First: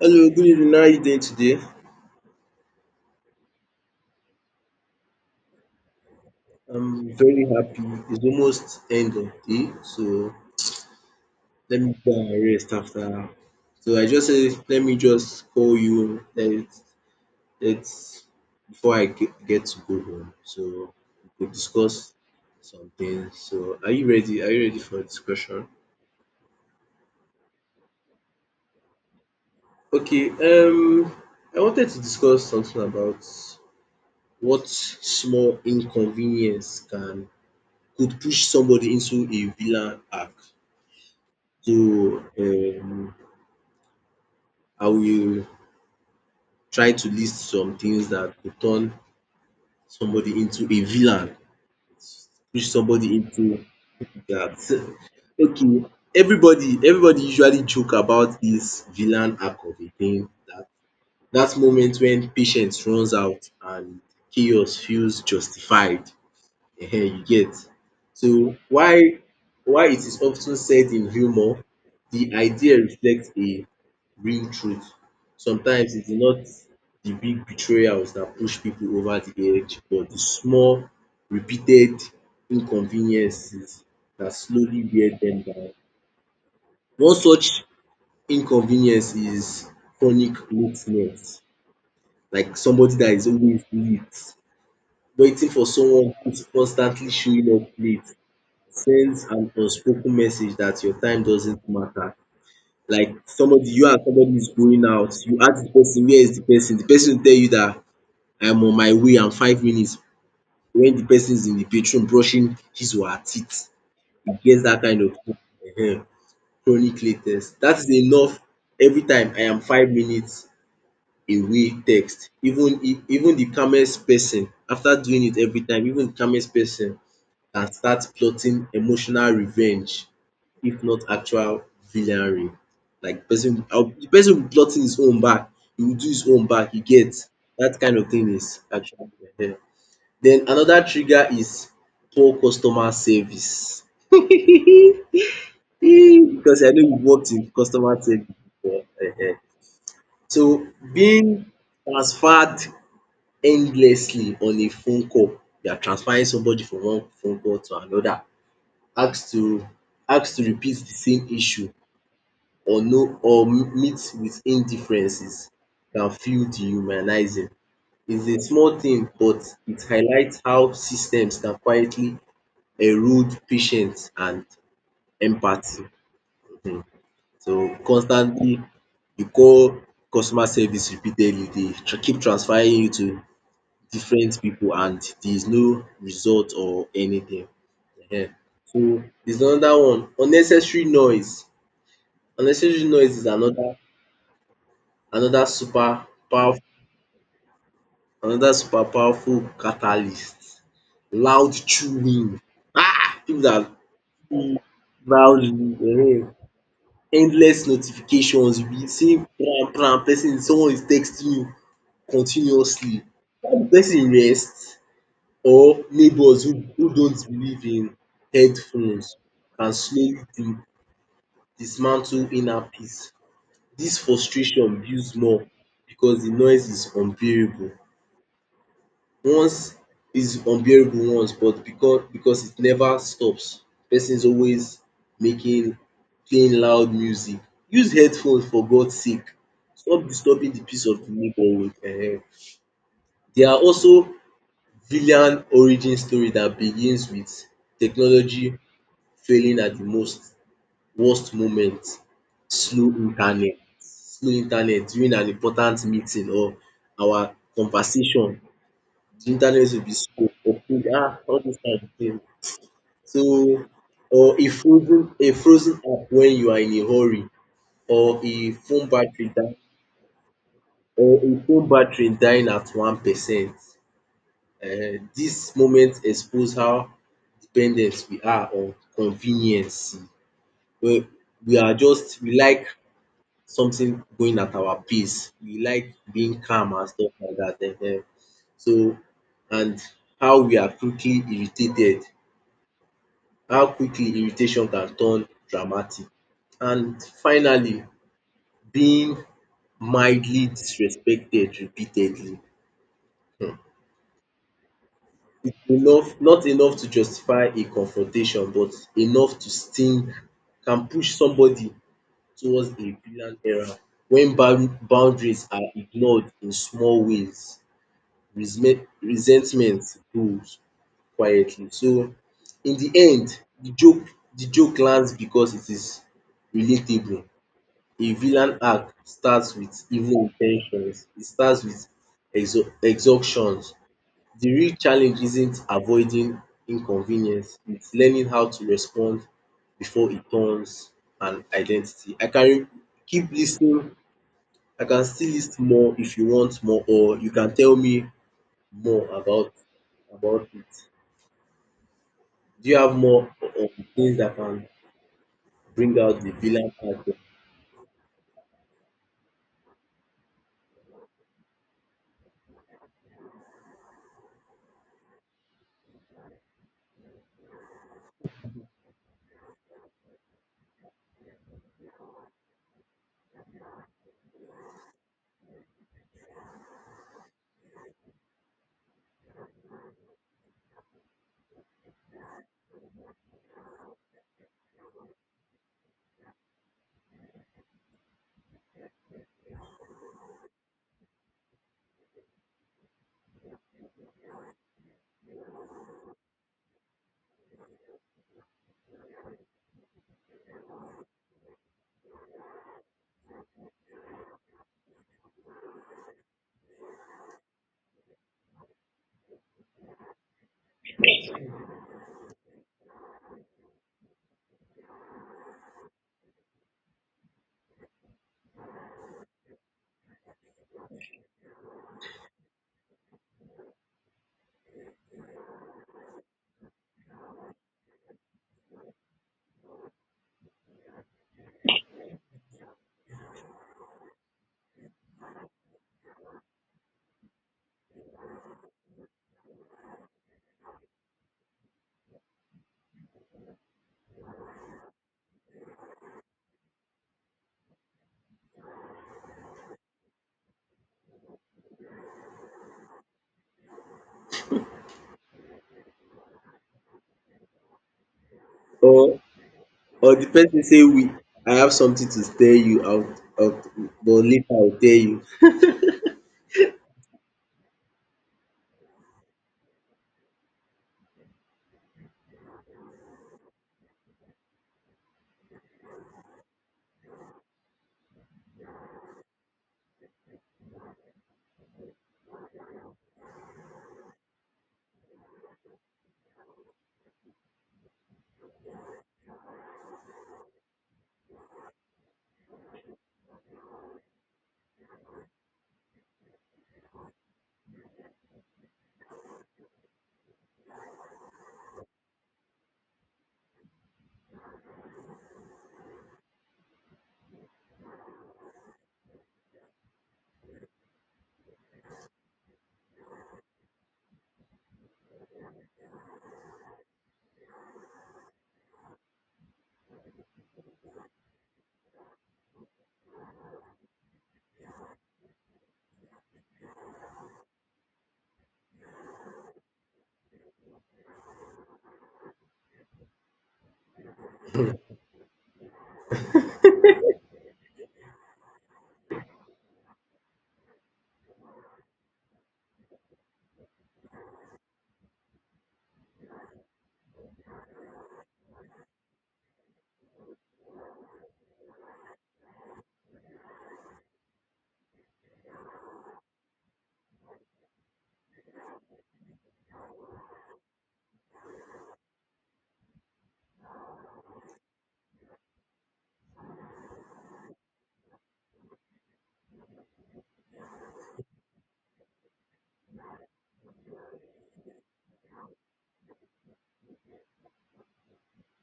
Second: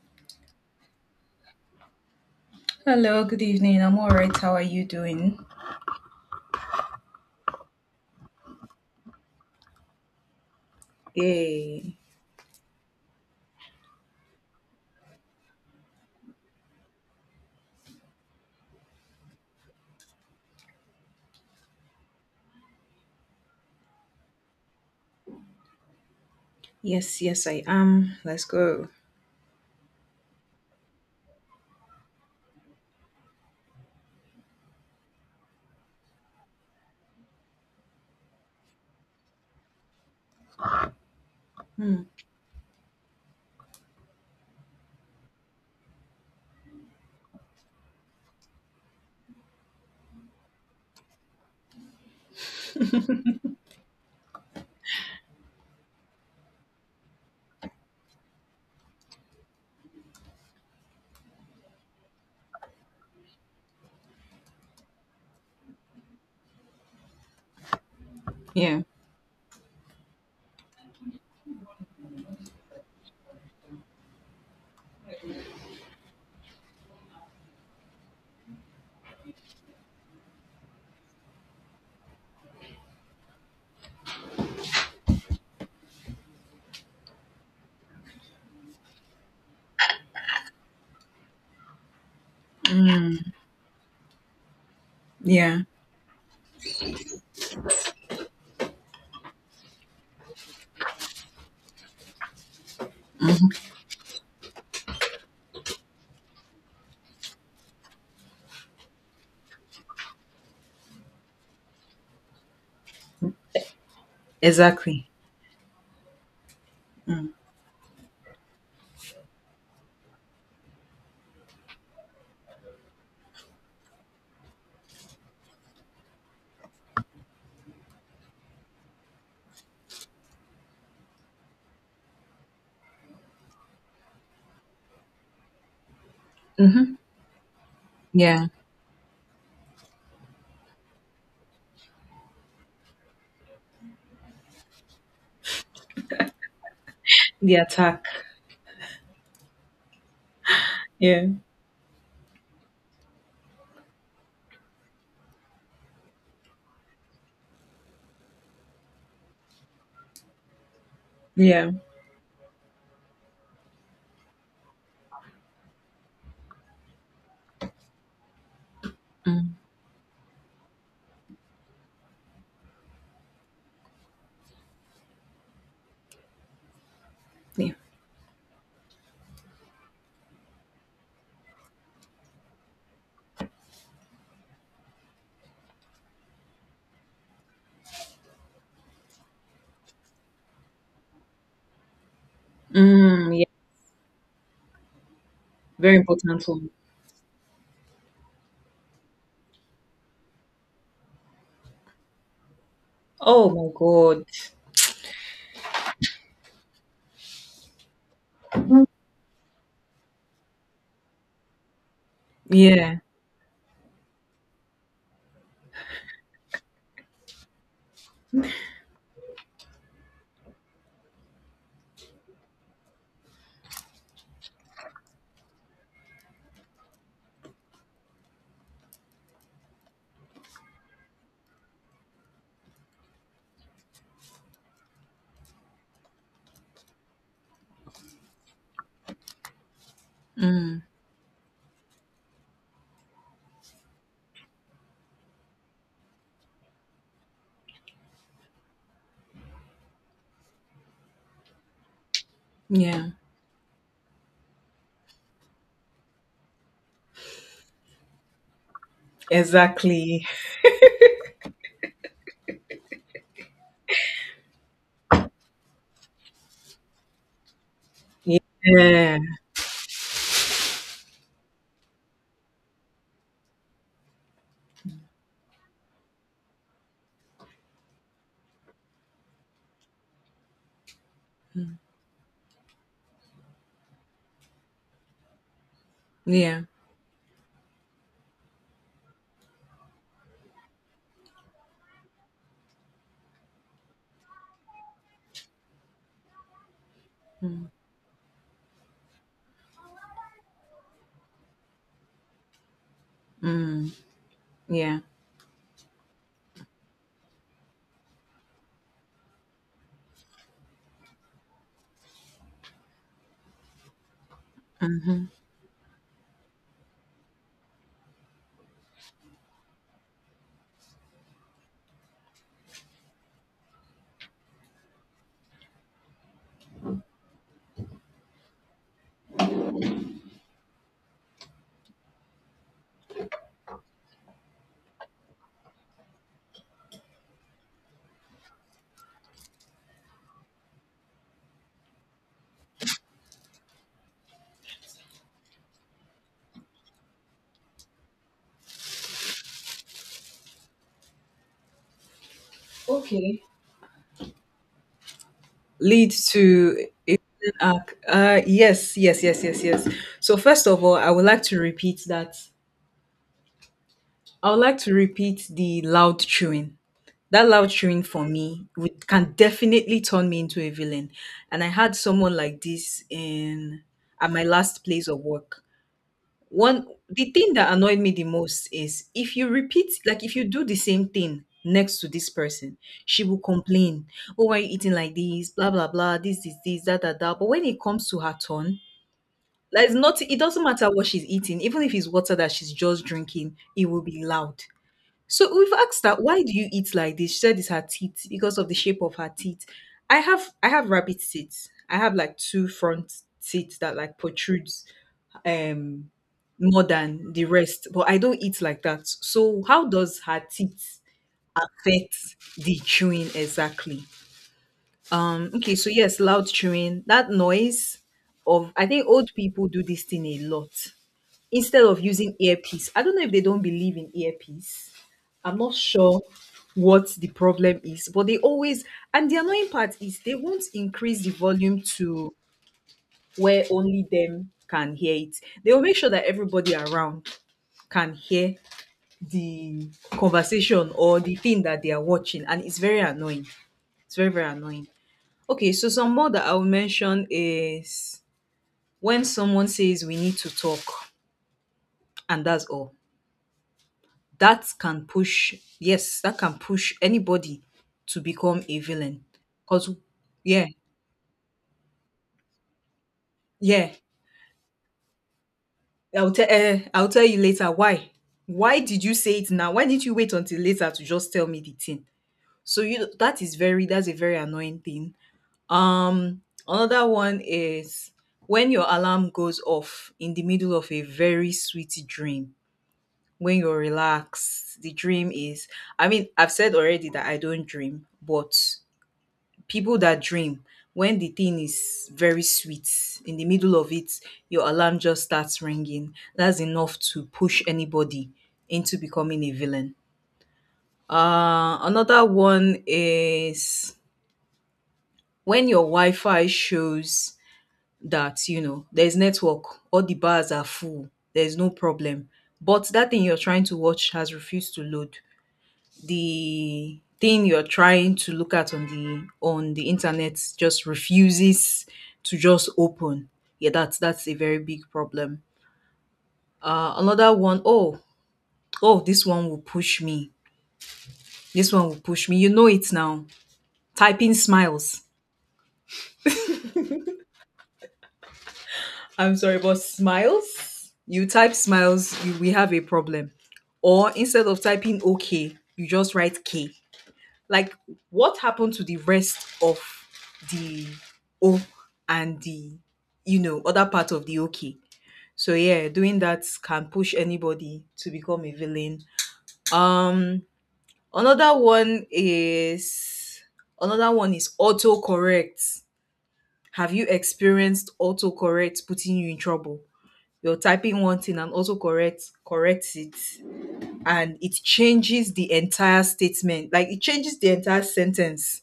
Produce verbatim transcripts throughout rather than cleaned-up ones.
Hello, good evening. How are you doing today? Hello, good evening. I'm all right. How are you doing? I'm very happy. It's almost end of day, so let me Yay. go and rest after. So I just say let me just call you. Let let's before I ge- get to go home, so we could discuss something. So are you ready? Are you ready for discussion? Yes, yes, I am. Let's go. Okay. Um, I wanted to discuss something about what small inconvenience can could push somebody into a villain arc. Hmm. So, um, I will try to list some things that could turn somebody into a villain, push somebody into that. Okay, everybody everybody usually joke about this villain arc of a thing, that that moment when patience runs out and chaos feels justified. Ehen, you get. So Yeah. why, why it is often said in humor, the idea reflects a real truth. Sometimes it is not the big betrayals that push people over the edge, but the small repeated inconveniences that slowly wear them down. One such inconvenience is chronic lateness, like somebody that is Mm. always late. Waiting Yeah. for someone who's constantly showing up late sends an unspoken message that your time doesn't matter. Like Mhm. somebody, you and somebody is going out, you ask the person where is the person, the person will tell you that I'm on my way, I'm five minutes. When the person is in the bathroom brushing his or her teeth, it gets that kind Exactly. of um chronic late Mm. text. That is enough every time I am five minutes away text. Even if even the calmest person, after doing it every time, even the calmest person and start plotting emotional revenge if not actual villainy. Like person uh, the person will be plotting his own back, he will do his own back, you Hmm. get. That kind of thing is Yeah. actually um. Then another trigger is poor customer service. Um because I know you worked in The customer attack. service before um. So Yeah. being transferred endlessly on a phone call, you are transferring somebody from one phone call to another. asked to asked to repeat the same issue Yeah. or no or meet with indifferences can feel dehumanizing. It's a small thing, but Mm. it highlights how systems can quietly erode patience and empathy. um So Yeah. constantly you call customer service repeatedly, they tr- keep transferring you to different people and there is no result or anything. um So there's another one, unnecessary noise. Unnecessary noise is Mm. Yeah. another another Very super important powerful one. another super powerful catalyst. Loud chewing um pipu Oh dat my God. chew loudly um, endless notifications. You be seeing pesin someone is texting you continuously, Yeah. either de pesin rest or neighbours who who don't believe in headphones can slowly de- dismantle inner peace. This frustration builds more because the noise is unbearable. Once is unbearable once, but because because it never stops. Person is always making playing loud music. Use headphones for God's sake. Stop disturbing the Mm. peace of the neighborhood um. There are also villain origin story that begins with technology failing at the most worst moment: slow Yeah. internet slow internet during an important meeting or our conversation, the internet will be Exactly. slow um all dis kain tin. So or a frozen a frozen app wen you are in a hurry, or a phone Yeah. battery die or a phone battery dying at one percent. um Dis moment expose how dependent we are on convenience. We we Mm. are just we like something going at our pace. We like being Yeah. calm and stuff like that. Ehen. So and how we are quickly irritated, how quickly irritation can turn dramatic. And Mm. finally, being mildly disrespected repeatedly. um Mm. Yeah. It's enough not enough to justify a confrontation but enough to sting, can push somebody towards a villain era when bound Hmm. boundaries are ignored in small ways. Resme resentment grows quietly. So in the end the joke the joke lands because it is relatable. A villain arc starts with evil intentions. It starts with exha exhaustions. The real challenge isn't avoiding inconvenience, it's learning how to respond before it turns an identity. I can keep listening. I can still lis more if you want more, or you can tell me more about about it? Do you have more Okay. um, things that can bring Lead out the villain to part, a villain arc. Uh, yes, yes, yes, yes, yes. So first of all, I would like to repeat that. I would like to repeat the loud chewing. That loud chewing for me would, can definitely turn me into a villain. And I had someone like this in at my last place of work. One The thing that annoyed me the most is if you repeat, like if you do the same thing next to this person, she will complain, "Oh, why are you eating like this? Blah blah blah. This is this that that that." But when it comes to her turn, like it's not. It doesn't matter what she's eating, even if it's water that she's just drinking, it will be loud. So we've asked her, "Why do you eat like this?" She said it's her teeth, because of the shape of her teeth. I have I have rabbit teeth. I have like two front teeth that like protrude um more than the rest, but I don't eat like that. So how does her teeth affect the chewing exactly? Um okay, so yes, loud chewing, that noise of, I think old people do this thing a lot. Instead of using earpiece, I don't know if they don't believe in earpiece. I'm not sure what the problem is, but they always, and the annoying part is they won't increase the volume to where only them can hear it. They will make sure that everybody around can hear the conversation or the thing that they are watching, and it's very annoying. It's very, very annoying. Okay, so some more that I will mention is when someone says, "We need to talk," and that's all. That can push, yes, that can push anybody to become a or villain. Because, or the person yeah, say we I have something to tell you out out, yeah, but later I'll tell you. i'll tell uh, I'll tell you later. why why did you say it now? Why didn't you wait until later to just tell me the thing? So you that is very that's a very annoying thing. Um, Another one is when your alarm goes off in the middle of a very sweet dream. When you're relaxed, the dream is. I mean, I've said already that I don't dream, but people that dream, when the thing is very sweet, in the middle of it, your alarm just starts ringing. That's enough to push anybody into becoming a villain. Uh, another one is when your Wi Fi shows that, you know, there's network, all the bars are full, there's no problem. But that thing you're trying to watch has refused to load. The thing you're trying to look at on the on the internet just refuses to just open. Yeah, that's that's a very big problem. Uh another one. Oh, oh, this one will push me. This one will push me. You know it now. Typing smiles. I'm sorry, but smiles. You type smiles, you we have a problem. Or instead of typing okay, you just write K. Like, what happened to the rest of the O and the you know other part of the okay? So yeah, doing that can push anybody to become a villain. Um another one is another one is autocorrect. Have you experienced autocorrect putting you in trouble? You're typing one thing and also correct corrects it, and it changes the entire statement, like it changes the entire sentence.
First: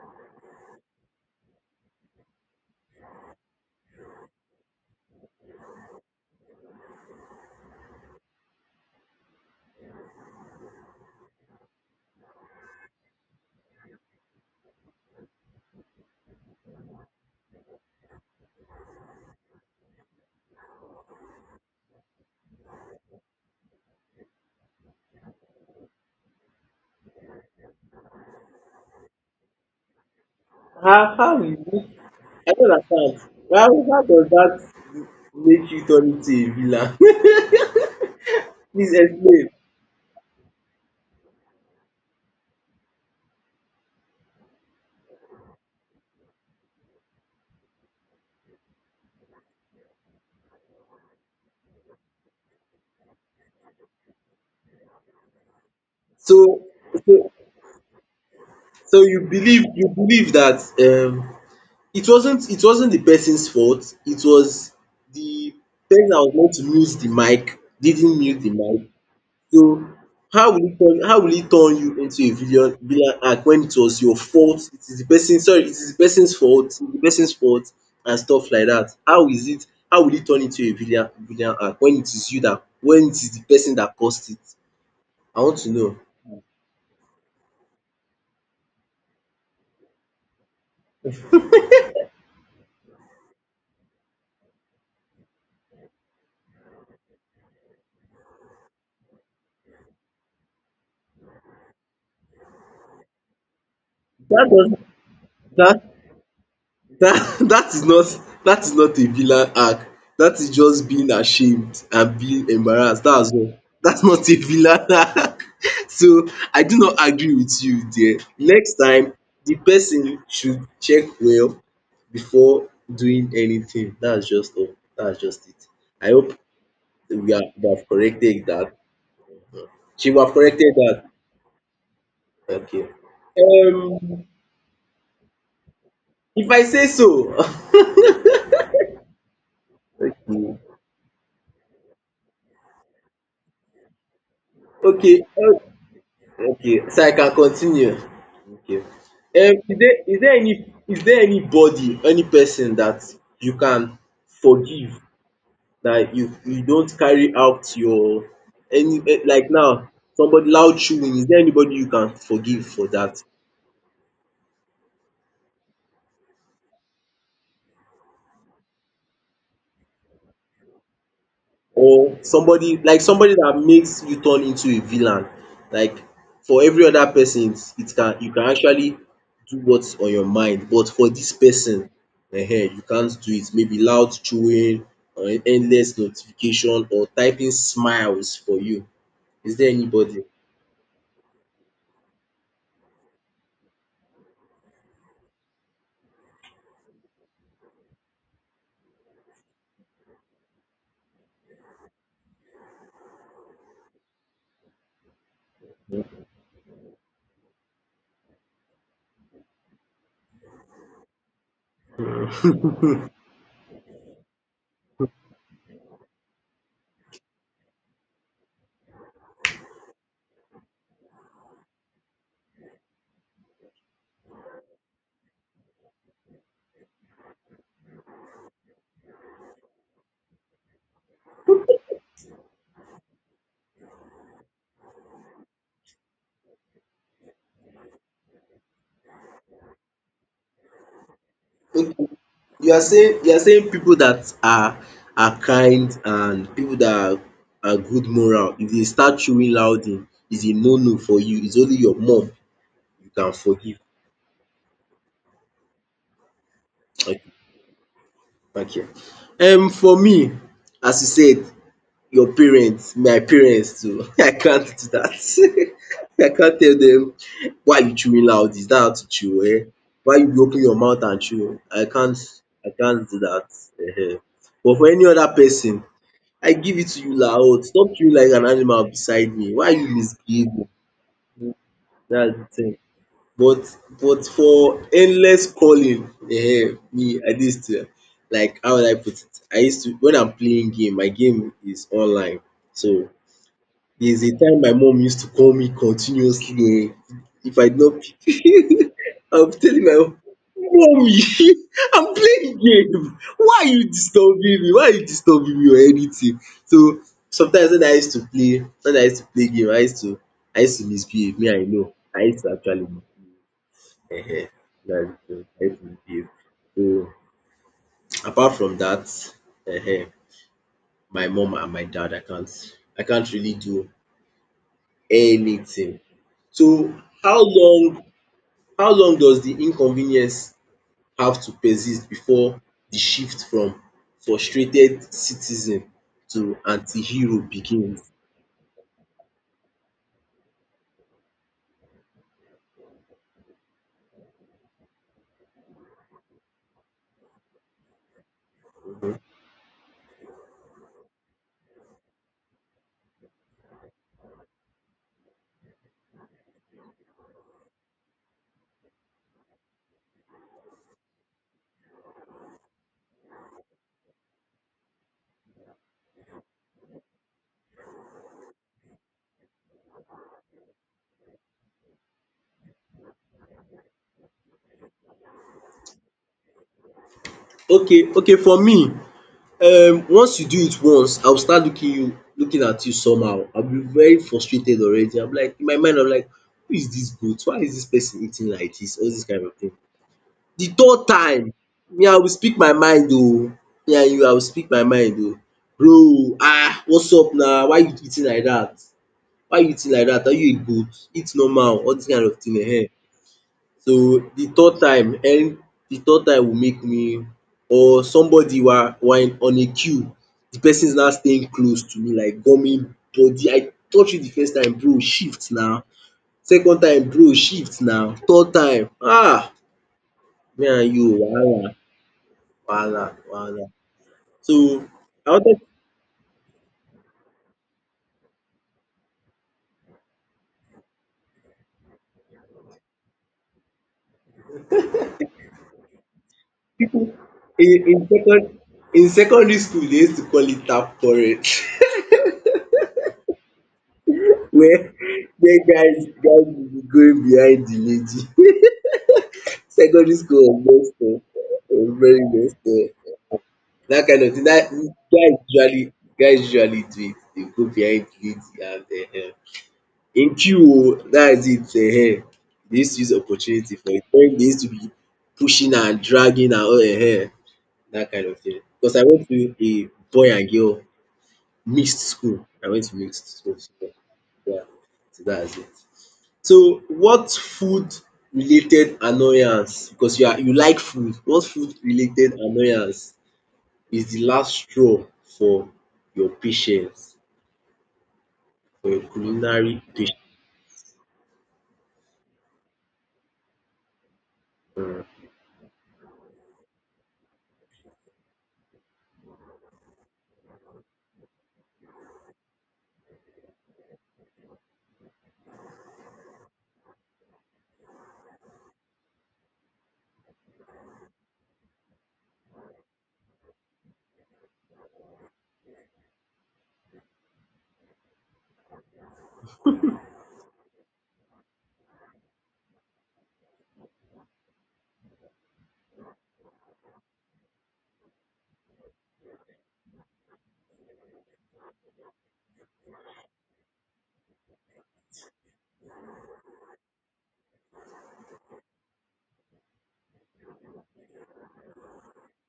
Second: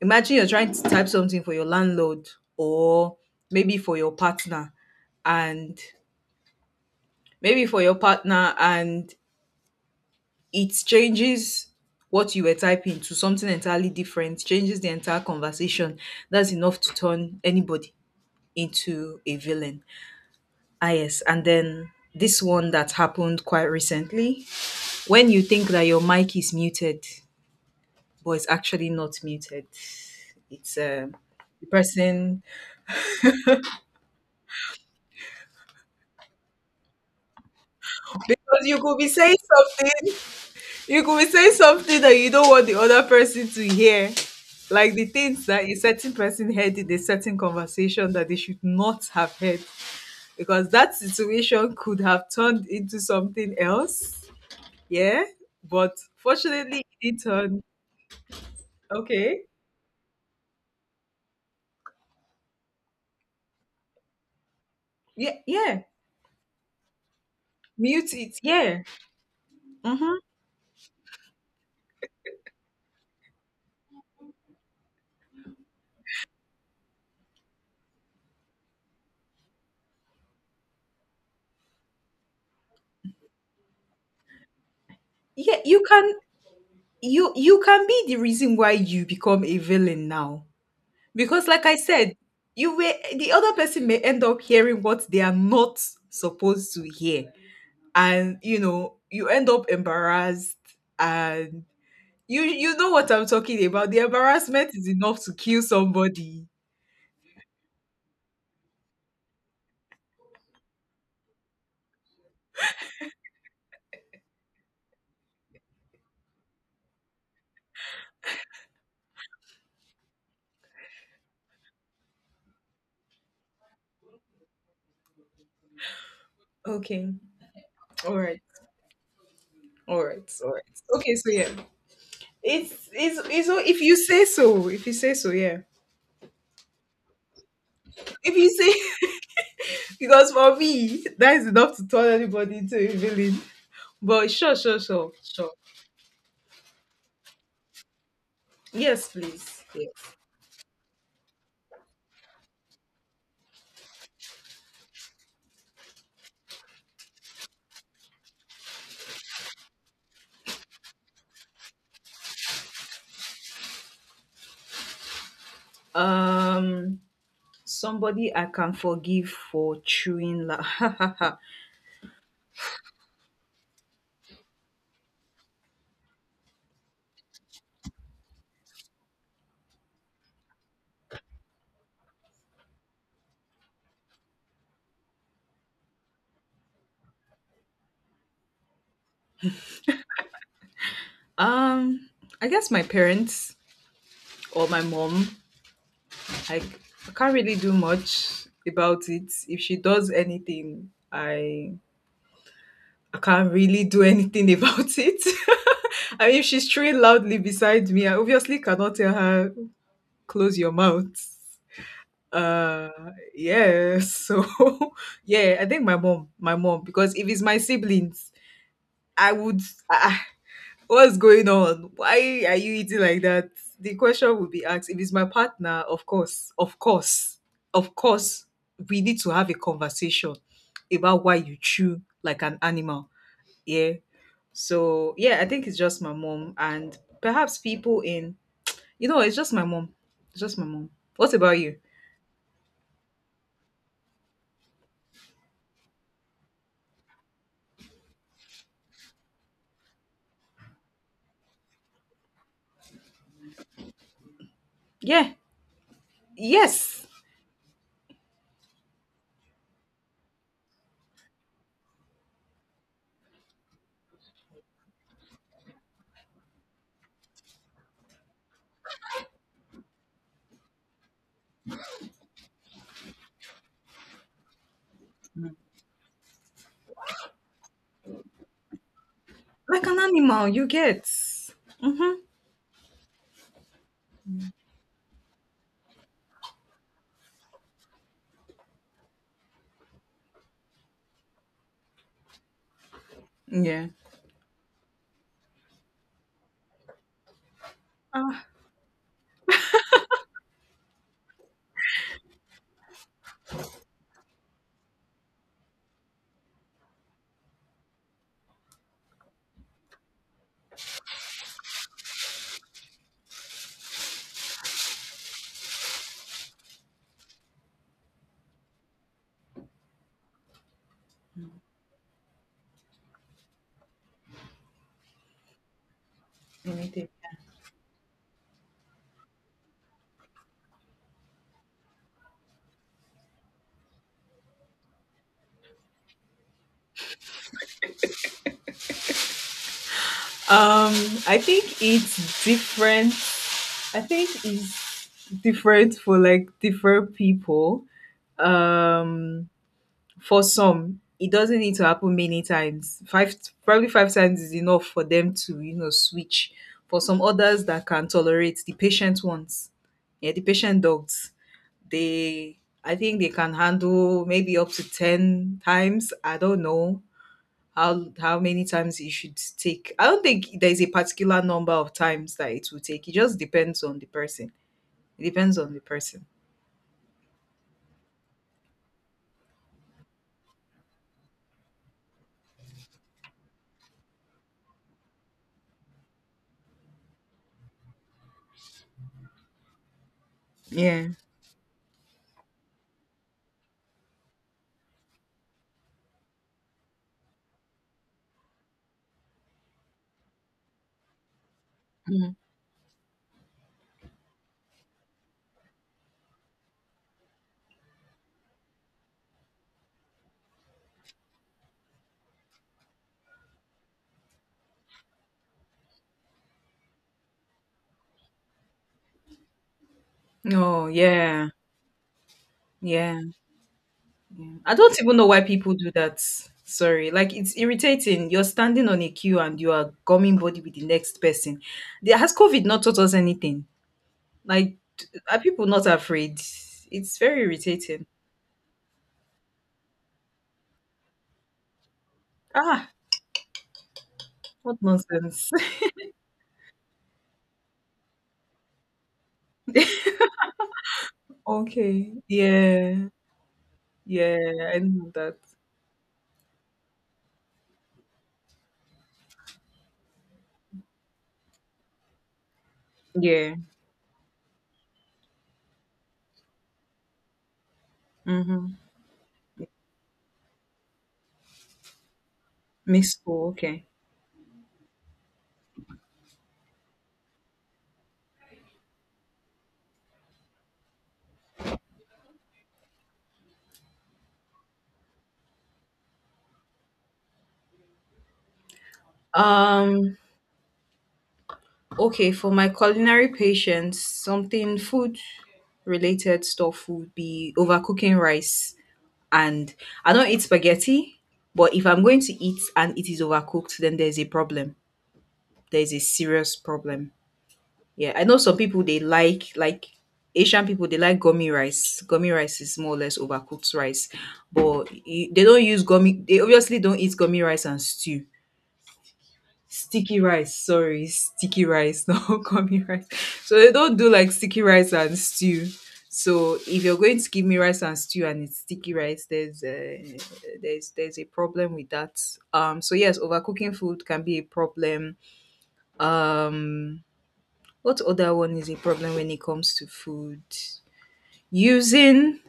Imagine you're trying to type something for your landlord, or maybe for your partner and maybe for your partner, and it changes what you were typing to something entirely different, changes the entire conversation. That's enough to turn anybody into a villain. Ah, yes, and then this one that happened quite recently, when you think that your mic is muted, but it's actually not muted. It's How um, how is the it? person, I don't understand. Why how does that make you turn into a villain? because you Please could be saying explain. something, you could be saying something that you don't want the other person to hear, like the things that a certain person heard in a certain conversation that they should not have heard, because that situation could have turned into something else. Yeah, but So fortunately, it so turned so you okay. believe you believe that um It wasn't it wasn't the person's fault. It was Yeah, the yeah. person that was meant to mute the mic Mute didn't it. mute the Yeah. mic. So Mm-hmm. how will it turn how will it turn you into a villain villain act when it was your fault? It is the person, sorry, it is the person's fault, it's the person's fault and stuff like that. How is it how will it turn into a villain villain act when it is you that when it is the person that caused it? I want Yeah, to you know. can, you you can be the reason why you become a villain now, because, like I said, you were the other person may end up hearing what they are not supposed to hear, and you know you end up embarrassed, and you you know what I'm talking about. The That embarrassment doesn't is enough to kill that somebody. That that is not that is not a villain arc. That is just being ashamed and being embarrassed. That's all. That's not a villain arc. So I do not agree with you there. Next time, the person should check well before doing anything. That's just all. That's just it. I hope Okay, we have, we have all right, corrected that. all She will right, have all right, corrected that. okay. So yeah, it's Okay. it's, it's if you say Um, so, if you say so. Yeah, if I say so. if you say Because for me, that is enough to turn anybody into a villain. But sure, sure, sure, Okay. sure. Okay. Okay, so I can continue? Okay. Yes, Um, please. is there Yes. is there any is there anybody, any person that you can forgive, that you you don't carry out your any eh, like now somebody loud chewing, is there anybody you can forgive for dat? Um, Somebody I can forgive for chewing. La- or somebody like somebody that makes you turn into a villain. Like for every other person, it's- it can you can actually do what's on your mind, but for this person, ehen, you can't do it. Maybe loud chewing or endless notification or typing smiles for you. Is there anybody? um, I guess my parents, or my mom. I, I can't really do much about it. If she does anything, I I can't really do anything about it. I mean, if she's chewing loudly beside me, I obviously cannot tell her, "Close your mouth." Uh yeah. So yeah, I think my mom, my mom, because if it's my siblings, I would, ah, what's going on? Why are you eating like that? The question would be asked. If it's my partner, of course, of course, of course, we need to have a conversation about why you chew like an animal. Yeah. So yeah, I think it's just my mom, and perhaps people in, you know, it's just my mom. It's just my mom. What about you? Okay. You are saying you are saying people that are are kind and people that are are good moral, if they start chewing loudly, is a no no for you. It's only your mum you can forgive. Yeah. Yes. Okay, thank you. Um for me, as you said, your parents, my parents too, I can't do that. I can't tell them, why you chewing loud, is that how to chew, eh? Why you open your mouth and chew? I can't I can't do that um. But for any other person, I give it to you loud. Stop chewing like an animal beside me. Why Like you an animal, you misbehaving? get. Mhm. That's the thing. But but for endless calling, eh, me I dey still like, how would I put it, I used to when I'm playing game, my game is online. So Yeah. there's a time my mom used to call me continuously um if I did not Ah. pick. I am telling my mom, “Mummy, I'm playing game, why are you disturbing me? Why are you disturbing me or anything?” So sometimes when I used to play when I used to play game I used to I used to misbehave, me I know. I used to actually. Ehen, that's true. Help rebuild. So apart from that, ehen, my mom and my dad, I can't I can't really do anything. Let me So think. how long how long does the inconvenience have to persist before the shift from frustrated citizen to anti-hero begins? Um, I think it's different. I think it's different for like different people. Um, for some, it doesn't need to happen many times. Five, probably five times is enough for them to, you know, switch. For some others that can tolerate, the patient ones, yeah, the patient dogs, they, I think they can handle maybe up to ten times. I don't know how how many times it should take. I don't think there is a particular number of times that it will take. It just depends on the person. It depends on the person. Okay, okay for me, um once you do it once, I will start looking you looking at you somehow. I will be very frustrated already. I will be like, in my mind I will be like, who is dis goat? Why is dis person eating like dis? All dis kind of thing. De third Yeah. time, me I will speak my mind oo. Me and you, I will speak my mind oo. Bro um what's up na? Why you eating like dat? Why you eating like dat? Are you a goat? Eat normal. All dis kind Mhm. of thing um. So the third time um the third time will make me, or somebody were were in- on a queue, the person is now staying close to me like gummy body. I touch you the first time, bro shift na, second time, bro shift na, third time um me and Oh, you yeah. wahala wahala Yeah. wahala. So I don't even know I why wanted people do that. Sorry. Like, it's irritating. You're standing on a queue and you are gumming body with the next person. There has COVID not taught us anything? Like, are people not afraid? pipu It's very in in irritating. second in secondary school dey use to call it tap quarrel. Ah, what where nonsense. where guys guys will be going behind the lady. Secondary school was best o, was Okay. very best Yeah. o. Dat kind of thing dat Yeah, I know guys that. usually guys usually do it, dey go behind lead and um in queue o, dats it um. Dey use to use Yeah. opportunity for it wen dey use to be pushing and dragging and all um dat kind of thing. Mm-hmm. Because I went to a boy and girl mixed school, I went to Mixed mixed school, school. So okay. yeah, so dats it. So what food related annoyance, because you are you like food, what food related annoyance is the last straw for your patience, for your culinary Um, patience? okay, for my culinary patients, something food related stuff would be overcooking rice. And I don't eat spaghetti, but if I'm going to eat and it is overcooked, then there's a problem. There's a serious problem. Yeah, I know some people, they like like Asian people, they like gummy rice. Gummy rice is more or less overcooked rice, but e- they don't use gummy. They obviously don't eat gummy rice and stew. Sticky rice, sorry, sticky rice, not gummy rice. So they don't do like sticky rice and stew. So if you're going to give me rice and stew and it's sticky rice, there's a, there's there's a problem with that. Um, so yes, overcooking food can be a problem. Um, what other one is a problem when it comes to food? using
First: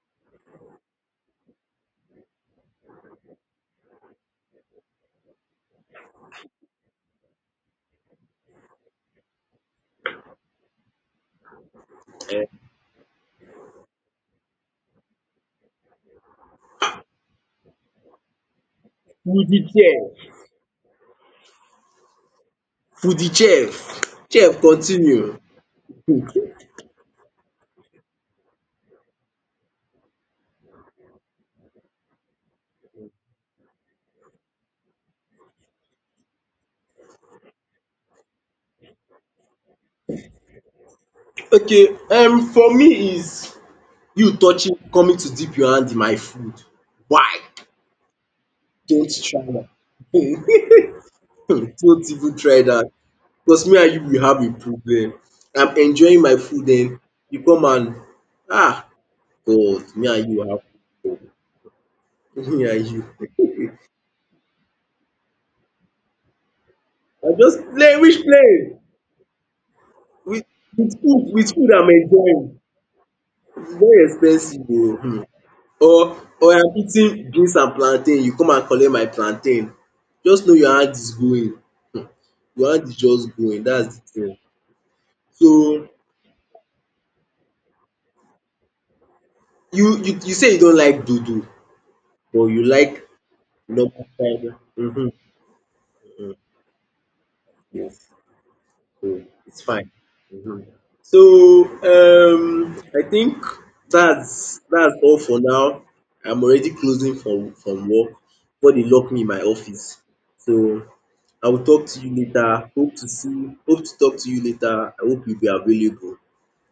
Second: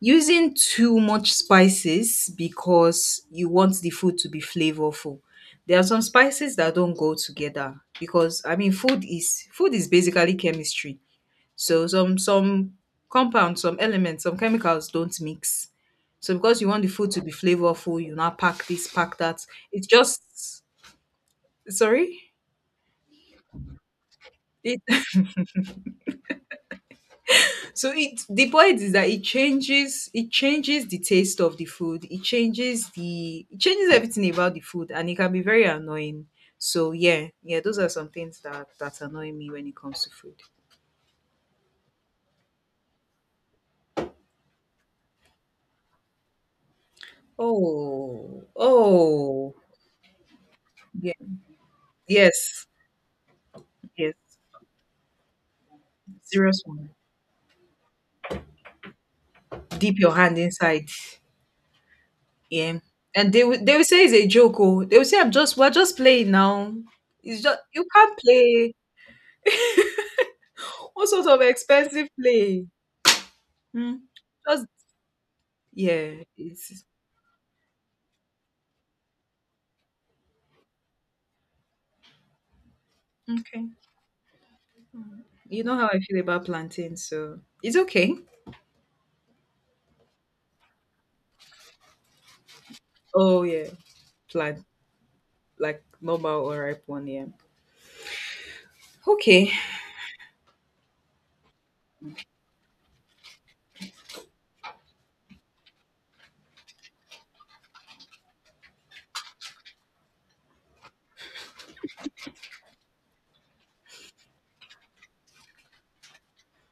using too much spices, because you want the food to be flavorful. There are some spices that don't go together, because, I mean, food is food is basically chemistry. So some um some compounds, some elements, some chemicals don't mix. So because you want the food to be flavorful, you now pack this, pack that. Foodie It's chef, just, sorry, foodie chef, chef it. continue. Hmm. So it the point is that it changes it changes the taste of the food. It changes the it changes everything about the food, and it can be very annoying. So yeah, yeah, those are some things that that annoy me when it comes to food. Okay, um for me is you touching, coming to dip your hand in my food. Why? Oh, Don't try oh, that. yeah, Don't even try yes, that. Because me and you yes, will have a problem. I'm enjoying my serious food one. then, you come and ah God, Dip me your and hand you have inside, me yeah, and and they will you. they will say it's a joke. Oh, they will say, I'm just We're just playing now." I It's just just, you play. can't Which play. play? With with What food sort of with food I'm expensive enjoying. play? It's Hmm? very Just. expensive oo. um or Yeah, or I'm it's eating beans and plantain, you come and collect my plantain. Just know your hand is going, your hand is just going. okay. That's de thing. You know how So I feel about plantain, so it's okay. you you you say you don't like dodo but you like. Oh yeah, No problem. plant Mhm. like normal or ripe one, yeah. Yes, so Okay, it's fine. Mhm. So um, I think that's that's all for now. I'm already closing from from work. Body lock me in my office. So I will talk to you later. Hope to see. Hope to talk to you later. I hope you'll be available.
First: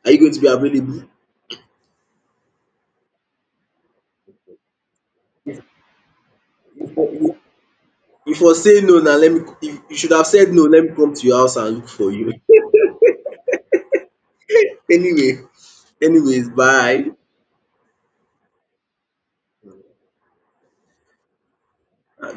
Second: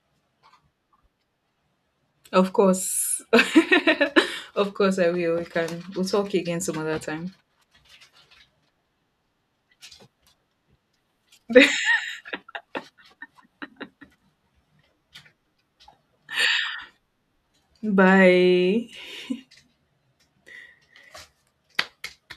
Are you going to be available? of course, of course I will. We can. We'll talk again some You other for you time. you for say no now, let me. You you should have said no. Let me come to your house and look for you. Anyway, anyways, bye. Bye.